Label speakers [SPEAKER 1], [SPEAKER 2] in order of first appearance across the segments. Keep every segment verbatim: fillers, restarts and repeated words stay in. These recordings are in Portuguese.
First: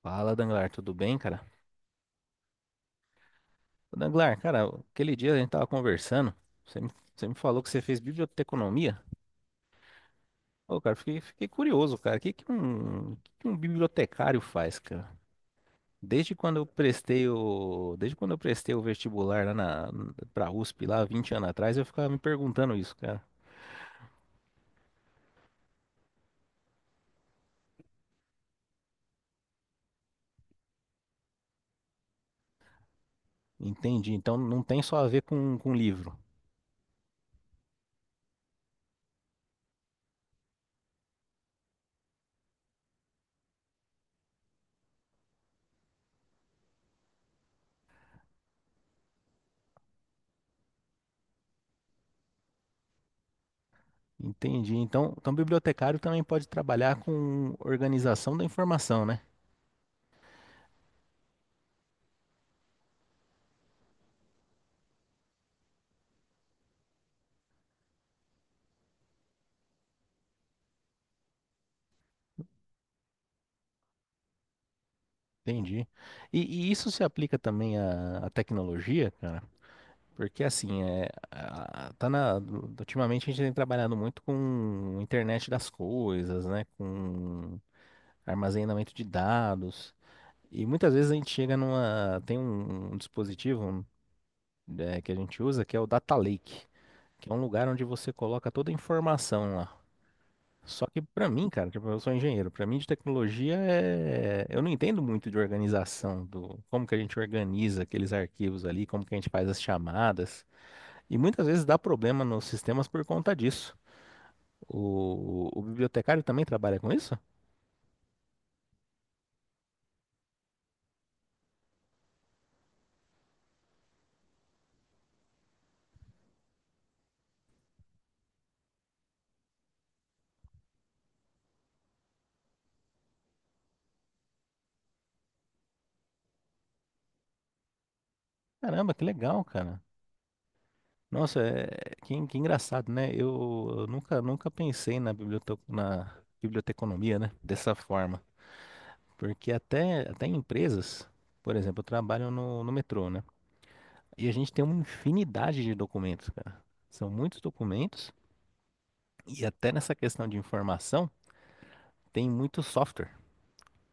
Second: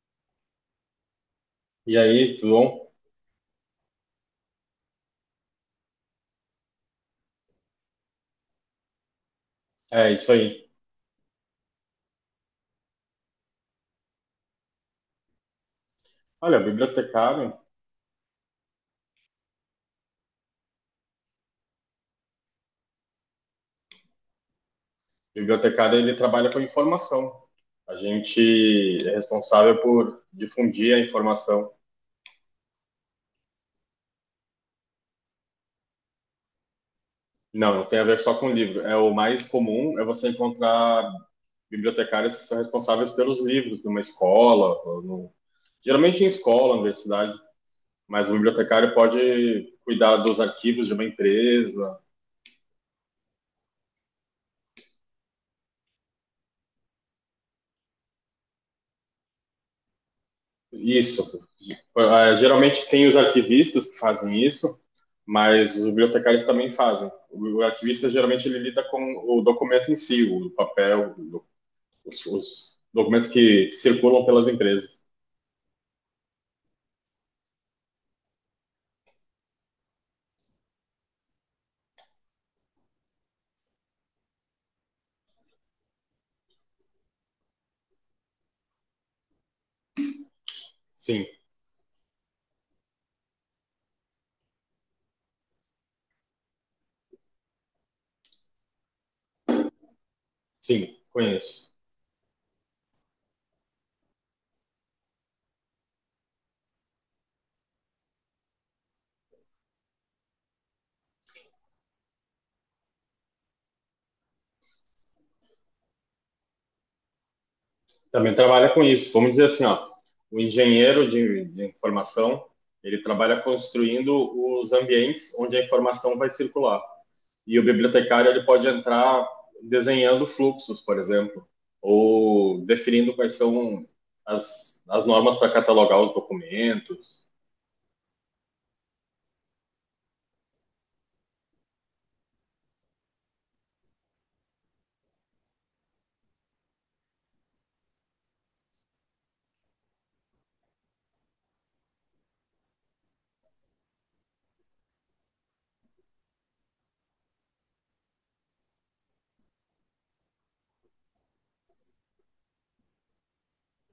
[SPEAKER 1] Fala, Danglar, tudo bem, cara?
[SPEAKER 2] E aí, tudo bom?
[SPEAKER 1] Ô, Danglar, cara, aquele dia a gente tava conversando, você me, você me falou que você fez biblioteconomia.
[SPEAKER 2] É isso aí.
[SPEAKER 1] Ô, cara, fiquei, fiquei curioso, cara, o que que um, o que que um bibliotecário faz, cara? Desde quando
[SPEAKER 2] Olha, o
[SPEAKER 1] eu prestei
[SPEAKER 2] bibliotecário, o
[SPEAKER 1] o, desde quando eu prestei o vestibular lá na, pra USP, lá vinte anos atrás, eu ficava me perguntando isso, cara.
[SPEAKER 2] bibliotecário ele trabalha com informação. A gente é responsável por difundir a informação.
[SPEAKER 1] Entendi, então não tem só a ver com, com livro.
[SPEAKER 2] Não, não tem a ver só com livro. É o mais comum é você encontrar bibliotecários que são responsáveis pelos livros numa escola, ou no- geralmente em escola, universidade, mas o bibliotecário pode cuidar dos arquivos de uma empresa.
[SPEAKER 1] Entendi, então, então bibliotecário também pode trabalhar com organização da informação, né?
[SPEAKER 2] Isso. Ah, geralmente tem os arquivistas que fazem isso, mas os bibliotecários também fazem. O arquivista geralmente ele lida com o documento em si, o papel, os, os documentos que circulam pelas empresas.
[SPEAKER 1] Entendi. E, e isso se aplica também à, à tecnologia, cara? Porque assim, é, a- tá na, ultimamente a gente tem trabalhado muito com internet das coisas, né? Com armazenamento de dados. E muitas vezes a
[SPEAKER 2] Sim,
[SPEAKER 1] gente chega numa. Tem um, um dispositivo, é, que a gente usa que é o Data Lake, que é um lugar onde você coloca toda a informação lá. Só
[SPEAKER 2] sim,
[SPEAKER 1] que pra mim, cara,
[SPEAKER 2] conheço.
[SPEAKER 1] tipo, eu sou engenheiro, pra mim de tecnologia é eu não entendo muito de organização, do como que a gente organiza aqueles arquivos ali, como que a gente faz as chamadas. E muitas vezes dá problema nos sistemas por conta disso. O, o bibliotecário também trabalha com isso?
[SPEAKER 2] Também trabalha com isso. Vamos dizer assim, ó, o engenheiro de, de informação ele trabalha construindo os ambientes onde a informação vai circular. E o bibliotecário ele pode entrar desenhando fluxos, por exemplo, ou definindo quais são as, as normas para catalogar os documentos.
[SPEAKER 1] Caramba, que legal, cara. Nossa, é que, en- que engraçado, né? Eu, eu nunca, nunca pensei na bibliote... na biblioteconomia, né? Dessa forma. Porque até, até em empresas, por exemplo, eu trabalho no no metrô, né? E a gente tem uma infinidade de documentos, cara. São muitos documentos e até nessa questão de informação tem muito software.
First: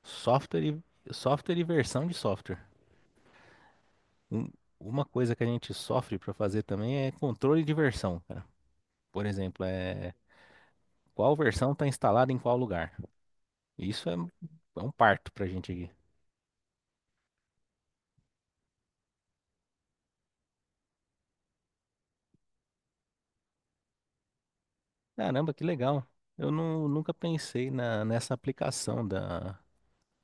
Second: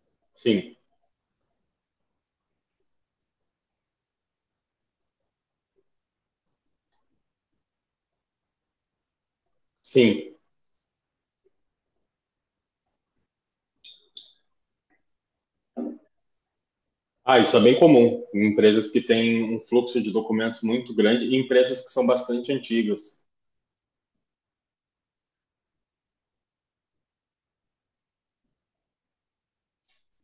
[SPEAKER 1] Software
[SPEAKER 2] Sim,
[SPEAKER 1] e, software e versão de software. Um- uma coisa que a gente sofre para fazer também é controle de versão, cara. Por exemplo, é
[SPEAKER 2] sim.
[SPEAKER 1] qual versão está instalada em qual lugar. Isso é, é um parto pra gente aqui.
[SPEAKER 2] Ah, isso é bem comum em empresas que têm um fluxo de documentos muito grande e empresas que são bastante antigas.
[SPEAKER 1] Caramba, que legal. Eu nu- nunca pensei na, nessa aplicação da,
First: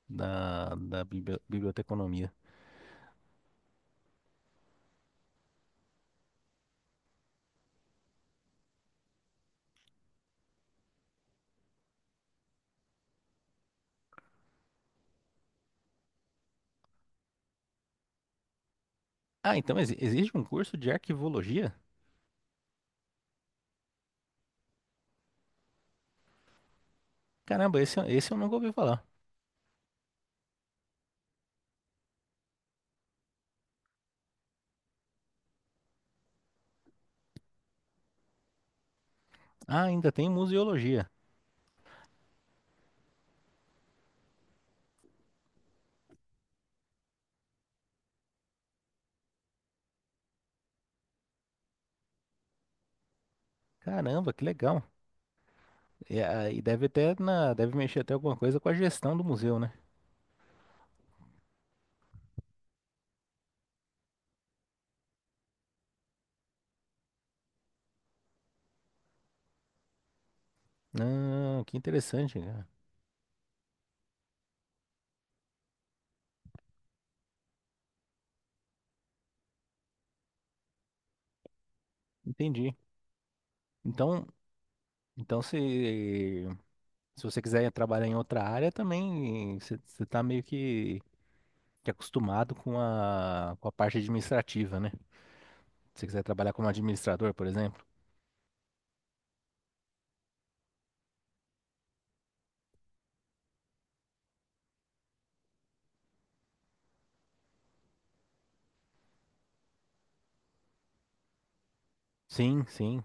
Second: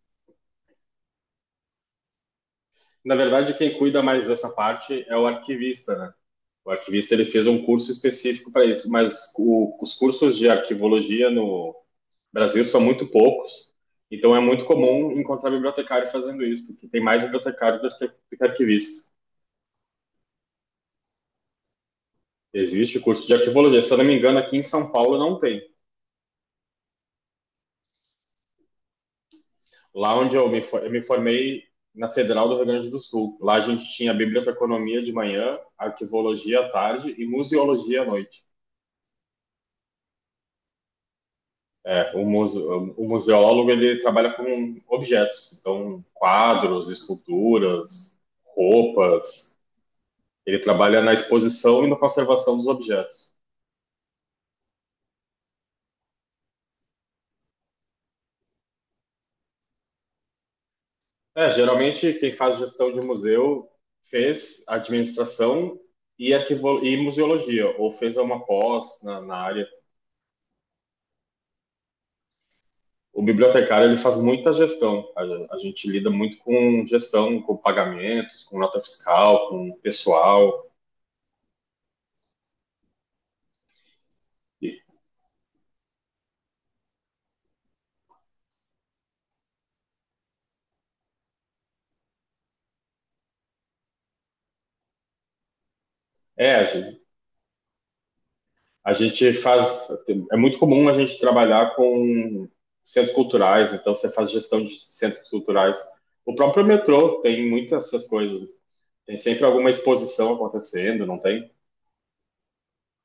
[SPEAKER 1] da, da bibli- biblioteconomia.
[SPEAKER 2] Na verdade, quem cuida mais dessa parte é o arquivista, né? O arquivista ele fez um curso específico para isso, mas o, os cursos de arquivologia no No Brasil são muito poucos, então é muito comum encontrar bibliotecário fazendo isso, porque tem mais bibliotecário do que, do arquivista.
[SPEAKER 1] Ah, então exi- existe um curso de arquivologia?
[SPEAKER 2] Existe o curso de arquivologia, se eu não me engano, aqui em São Paulo não tem.
[SPEAKER 1] Caramba, esse, eu- esse eu nunca ouvi falar.
[SPEAKER 2] Lá onde eu me, eu me formei na Federal do Rio Grande do Sul, lá a gente tinha biblioteconomia de manhã, arquivologia à tarde e museologia à noite.
[SPEAKER 1] Ah, ainda tem museologia.
[SPEAKER 2] É, o, muse, o museólogo ele trabalha com objetos, então quadros, esculturas, roupas. Ele trabalha na exposição e na conservação dos objetos.
[SPEAKER 1] Caramba, que legal. E, ah, e deve até na, deve mexer até alguma coisa com a gestão do museu, né?
[SPEAKER 2] É, geralmente quem faz gestão de museu fez administração e, arquivo... e museologia, ou fez uma pós na, na área.
[SPEAKER 1] Ah, que interessante, cara.
[SPEAKER 2] O bibliotecário ele faz muita gestão. A, a gente lida muito com gestão, com pagamentos, com nota fiscal, com pessoal.
[SPEAKER 1] Entendi. Então,
[SPEAKER 2] E-
[SPEAKER 1] então se, se você quiser trabalhar em outra área também, você está meio que, que acostumado com a, com a parte administrativa, né? Se você quiser trabalhar
[SPEAKER 2] É,
[SPEAKER 1] como administrador, por exemplo.
[SPEAKER 2] A gente faz, é muito comum a gente trabalhar com centros culturais, então você faz gestão de centros culturais. O próprio metrô tem muitas essas coisas. Tem sempre alguma exposição acontecendo, não tem?
[SPEAKER 1] Sim, sim.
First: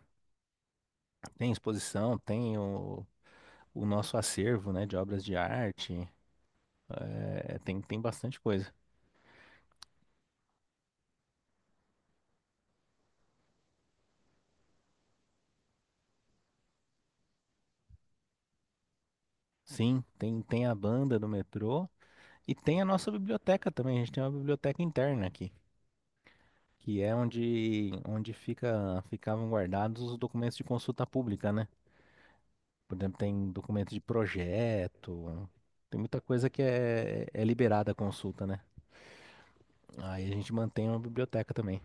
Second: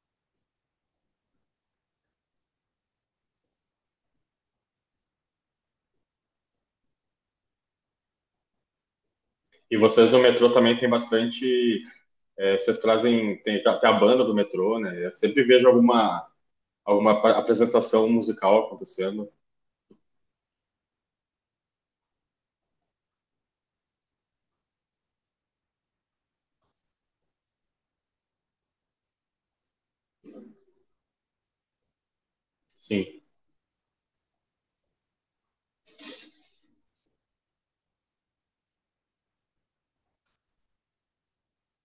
[SPEAKER 1] Tem exposição, tem o o nosso acervo, né, de obras de arte. É, tem, tem bastante coisa.
[SPEAKER 2] E vocês no metrô também tem bastante. É, vocês trazem. Tem até a banda do metrô, né? Eu sempre vejo alguma, alguma apresentação musical acontecendo.
[SPEAKER 1] Sim, tem, tem a banda do metrô e tem a nossa biblioteca também. A gente tem uma biblioteca interna aqui, que é onde, onde fica, ficavam guardados os documentos de consulta pública, né? Por
[SPEAKER 2] Sim.
[SPEAKER 1] exemplo, tem documentos de projeto, tem muita coisa que é, é liberada a consulta, né? Aí a gente mantém uma biblioteca também.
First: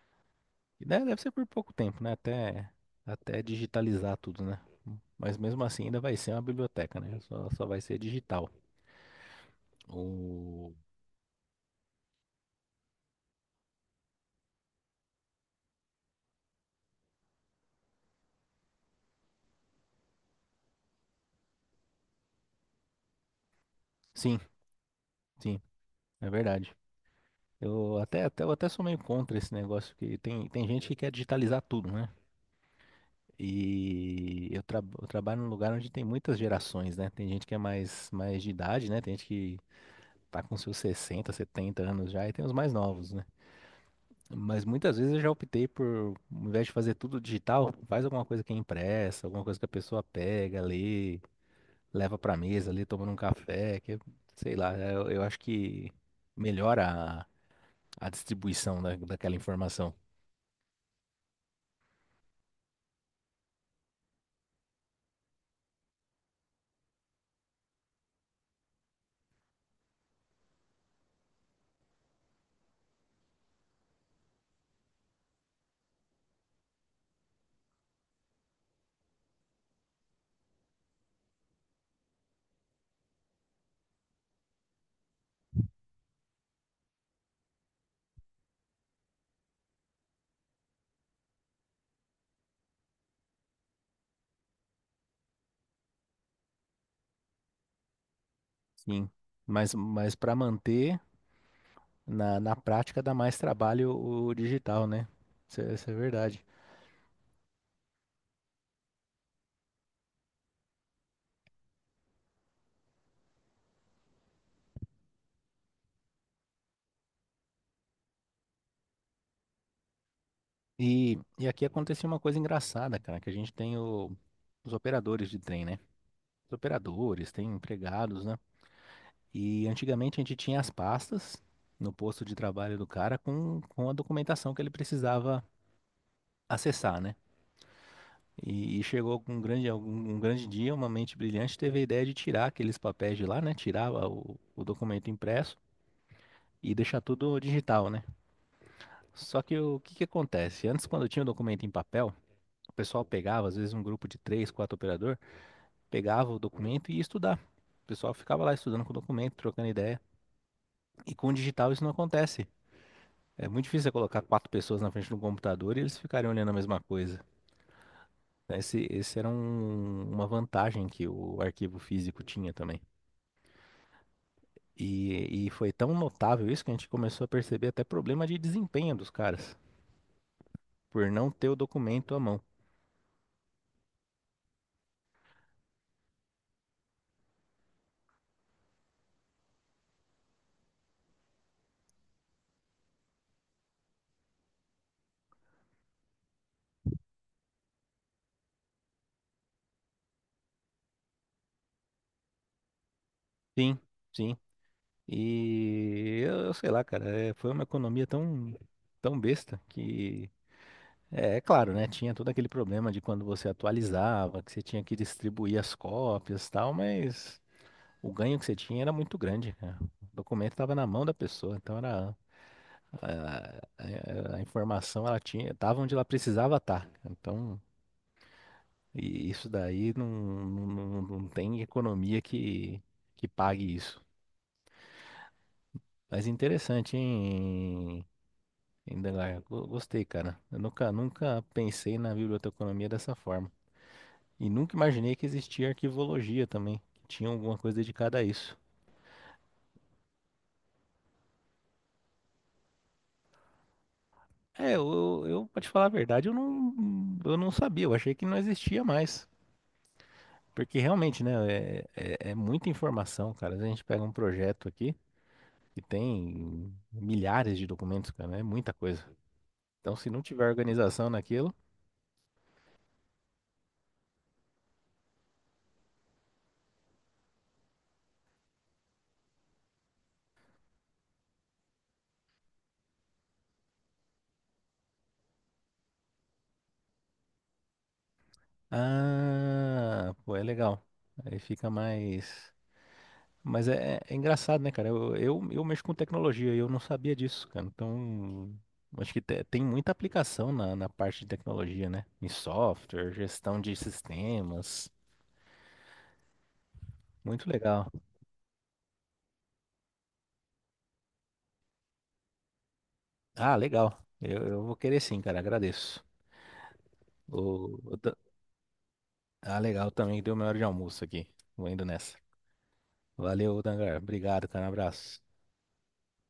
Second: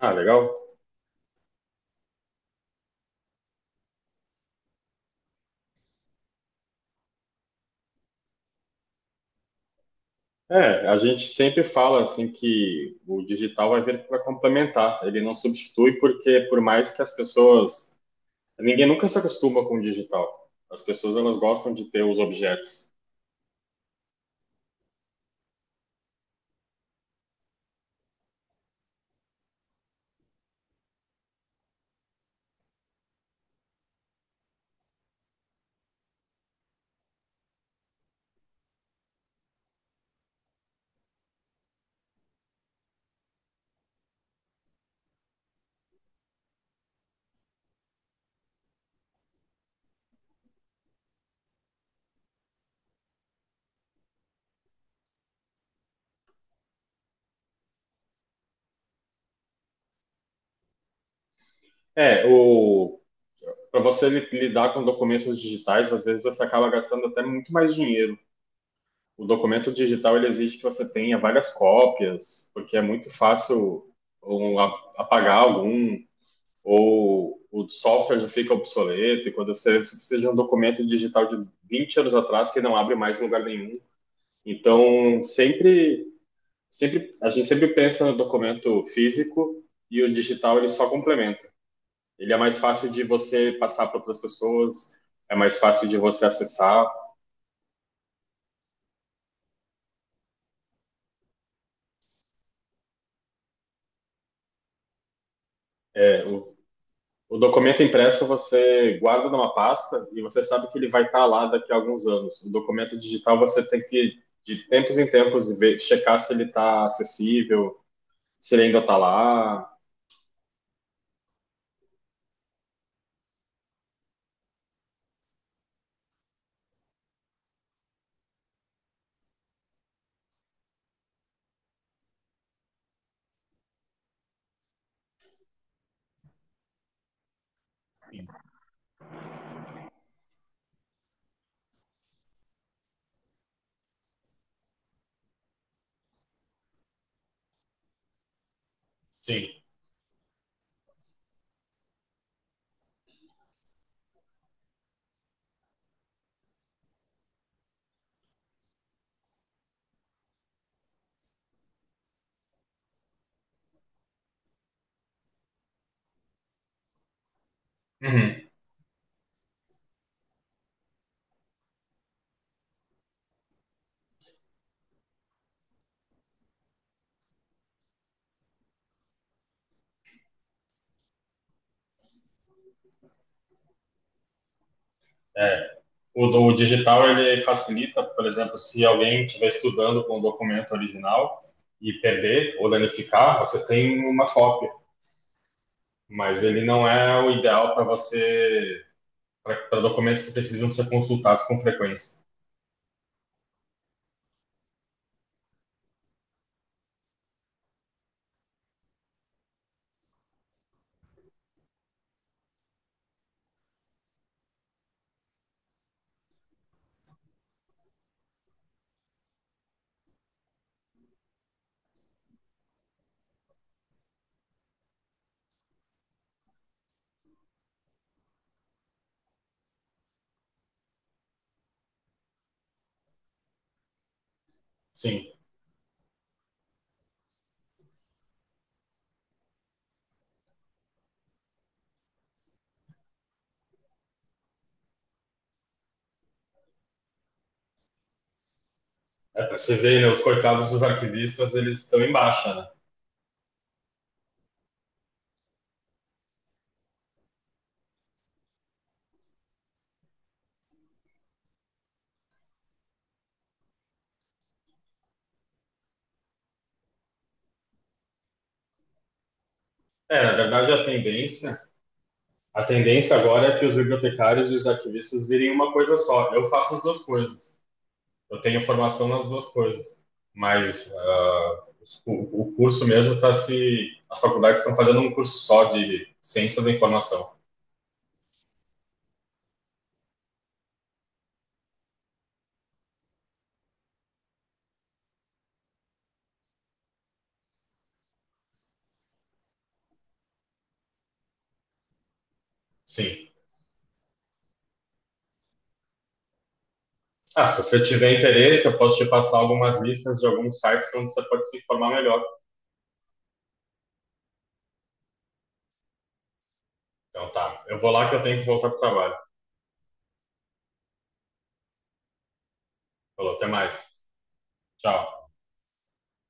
[SPEAKER 2] Ah, legal.
[SPEAKER 1] E de- Deve ser por pouco tempo, né? Até, até digitalizar tudo, né? Mas mesmo assim ainda vai ser uma biblioteca, né? Só, só vai ser digital. O...
[SPEAKER 2] É, a gente sempre fala assim que o digital vai vir para complementar, ele não substitui porque por mais que as pessoas, ninguém nunca se acostuma com o digital. As pessoas elas gostam de ter os objetos.
[SPEAKER 1] Sim, sim, é verdade. Eu até, até, eu até sou meio contra esse negócio que tem, tem gente que quer digitalizar tudo, né? E eu, tra- eu trabalho num lugar onde tem muitas gerações, né? Tem gente que é mais, mais de idade, né? Tem gente que tá com seus sessenta, setenta anos já e tem os mais novos, né? Mas muitas vezes eu já optei por, ao invés de fazer tudo digital, faz alguma coisa que é impressa, alguma coisa que a pessoa pega, lê, leva pra mesa ali, tomando um café, que, é, sei lá, eu, eu acho que melhora a, a distribuição da, daquela informação.
[SPEAKER 2] É, o para você li- lidar com documentos digitais, às vezes você acaba gastando até muito mais dinheiro. O documento digital ele exige que você tenha várias cópias, porque é muito fácil um, a- apagar algum, ou o software já fica obsoleto, e quando você, você precisa de um documento digital de vinte anos atrás que não abre mais em lugar nenhum. Então, sempre, sempre a gente sempre pensa no documento físico e o digital ele só complementa. Ele é mais fácil de você passar para outras pessoas, é mais fácil de você acessar.
[SPEAKER 1] Sim. Mas, mas para manter, na, na prática dá mais trabalho o digital, né? Isso, é isso é
[SPEAKER 2] É,
[SPEAKER 1] verdade.
[SPEAKER 2] o O documento impresso você guarda numa pasta e você sabe que ele vai estar lá daqui a alguns anos. O documento digital você tem que, de tempos em tempos, ver, checar se ele está acessível, se ele ainda está lá.
[SPEAKER 1] E, e aqui aconteceu uma coisa engraçada, cara, que a gente tem o- os operadores de trem, né? Os operadores, tem empregados, né? E antigamente a gente tinha as pastas no posto de trabalho do cara com, com a documentação que ele precisava acessar, né? E, e chegou com um grande, um, um grande dia, uma mente brilhante teve a ideia de tirar aqueles papéis de lá, né? Tirar o, o documento impresso e deixar tudo digital, né? Só
[SPEAKER 2] Sim.
[SPEAKER 1] que o que que acontece? Antes, quando tinha o documento em papel, o pessoal pegava, às vezes um grupo de três, quatro operador, pegava o documento e ia estudar. O pessoal ficava lá estudando com o documento, trocando ideia. E com o digital isso não acontece. É muito difícil você colocar quatro pessoas na frente de um computador e eles ficarem olhando a mesma coisa.
[SPEAKER 2] Uhum.
[SPEAKER 1] Esse, esse era um- uma vantagem que o arquivo físico tinha também. E, e foi tão notável isso que a gente começou a perceber até problema de desempenho dos caras, por não ter o documento à mão.
[SPEAKER 2] O do digital ele facilita, por exemplo, se alguém estiver estudando com o documento original e perder ou danificar, você tem uma cópia. Mas ele não é o ideal para você, para documentos que precisam ser consultados com frequência.
[SPEAKER 1] Sim, sim. E eu, eu sei lá, cara, é, foi uma economia tão, tão besta que. É, é claro, né? Tinha todo aquele problema de quando você atualizava, que você tinha que distribuir as cópias e tal, mas. O ganho que você tinha era muito grande, cara. O documento estava na mão da pessoa, então era a, a- a informação ela tinha, estava onde ela precisava estar. Então, e isso daí não, não, não- não tem economia que, que pague isso.
[SPEAKER 2] Sim.
[SPEAKER 1] Mas interessante, hein, Indelar? Go- Gostei, cara. Eu nunca, nunca pensei na biblioteconomia dessa forma. E nunca imaginei que existia arquivologia também, que tinha alguma coisa dedicada a isso.
[SPEAKER 2] É, pra você ver, né, os coitados dos arquivistas, eles estão em baixa, né?
[SPEAKER 1] É, eu, eu, pra te falar a verdade, eu não, eu não sabia, eu achei que não existia mais. Porque realmente, né, é, é, é muita informação, cara. Às vezes a gente pega um projeto aqui que tem milhares de documentos, cara, né, é muita coisa. Então, se não
[SPEAKER 2] É, na
[SPEAKER 1] tiver
[SPEAKER 2] verdade, a
[SPEAKER 1] organização naquilo,
[SPEAKER 2] tendência, a tendência agora é que os bibliotecários e os arquivistas virem uma coisa só. Eu faço as duas coisas. Eu tenho formação nas duas coisas. Mas ah, o, o curso mesmo está se... As faculdades estão fazendo um curso só de ciência da informação.
[SPEAKER 1] ah, pô, é legal. Aí fica mais. Mas é, é- é engraçado, né, cara? Eu, eu, eu mexo com tecnologia e eu não sabia disso, cara. Então, acho que te- tem muita aplicação na, na parte de tecnologia, né? Em software,
[SPEAKER 2] Sim.
[SPEAKER 1] gestão de sistemas.
[SPEAKER 2] Ah,
[SPEAKER 1] Muito
[SPEAKER 2] se você
[SPEAKER 1] legal.
[SPEAKER 2] tiver interesse, eu posso te passar algumas listas de alguns sites onde você pode se informar melhor.
[SPEAKER 1] Ah, legal. Eu, eu vou querer sim, cara. Agradeço.
[SPEAKER 2] Então
[SPEAKER 1] O,
[SPEAKER 2] tá, eu vou
[SPEAKER 1] o
[SPEAKER 2] lá
[SPEAKER 1] Dan-
[SPEAKER 2] que eu tenho que voltar para o trabalho.
[SPEAKER 1] ah, Legal também. Deu minha hora de almoço aqui. Vou indo nessa.
[SPEAKER 2] Falou, até
[SPEAKER 1] Valeu, Dangar.
[SPEAKER 2] mais.
[SPEAKER 1] Obrigado, cara. Um abraço.
[SPEAKER 2] Tchau.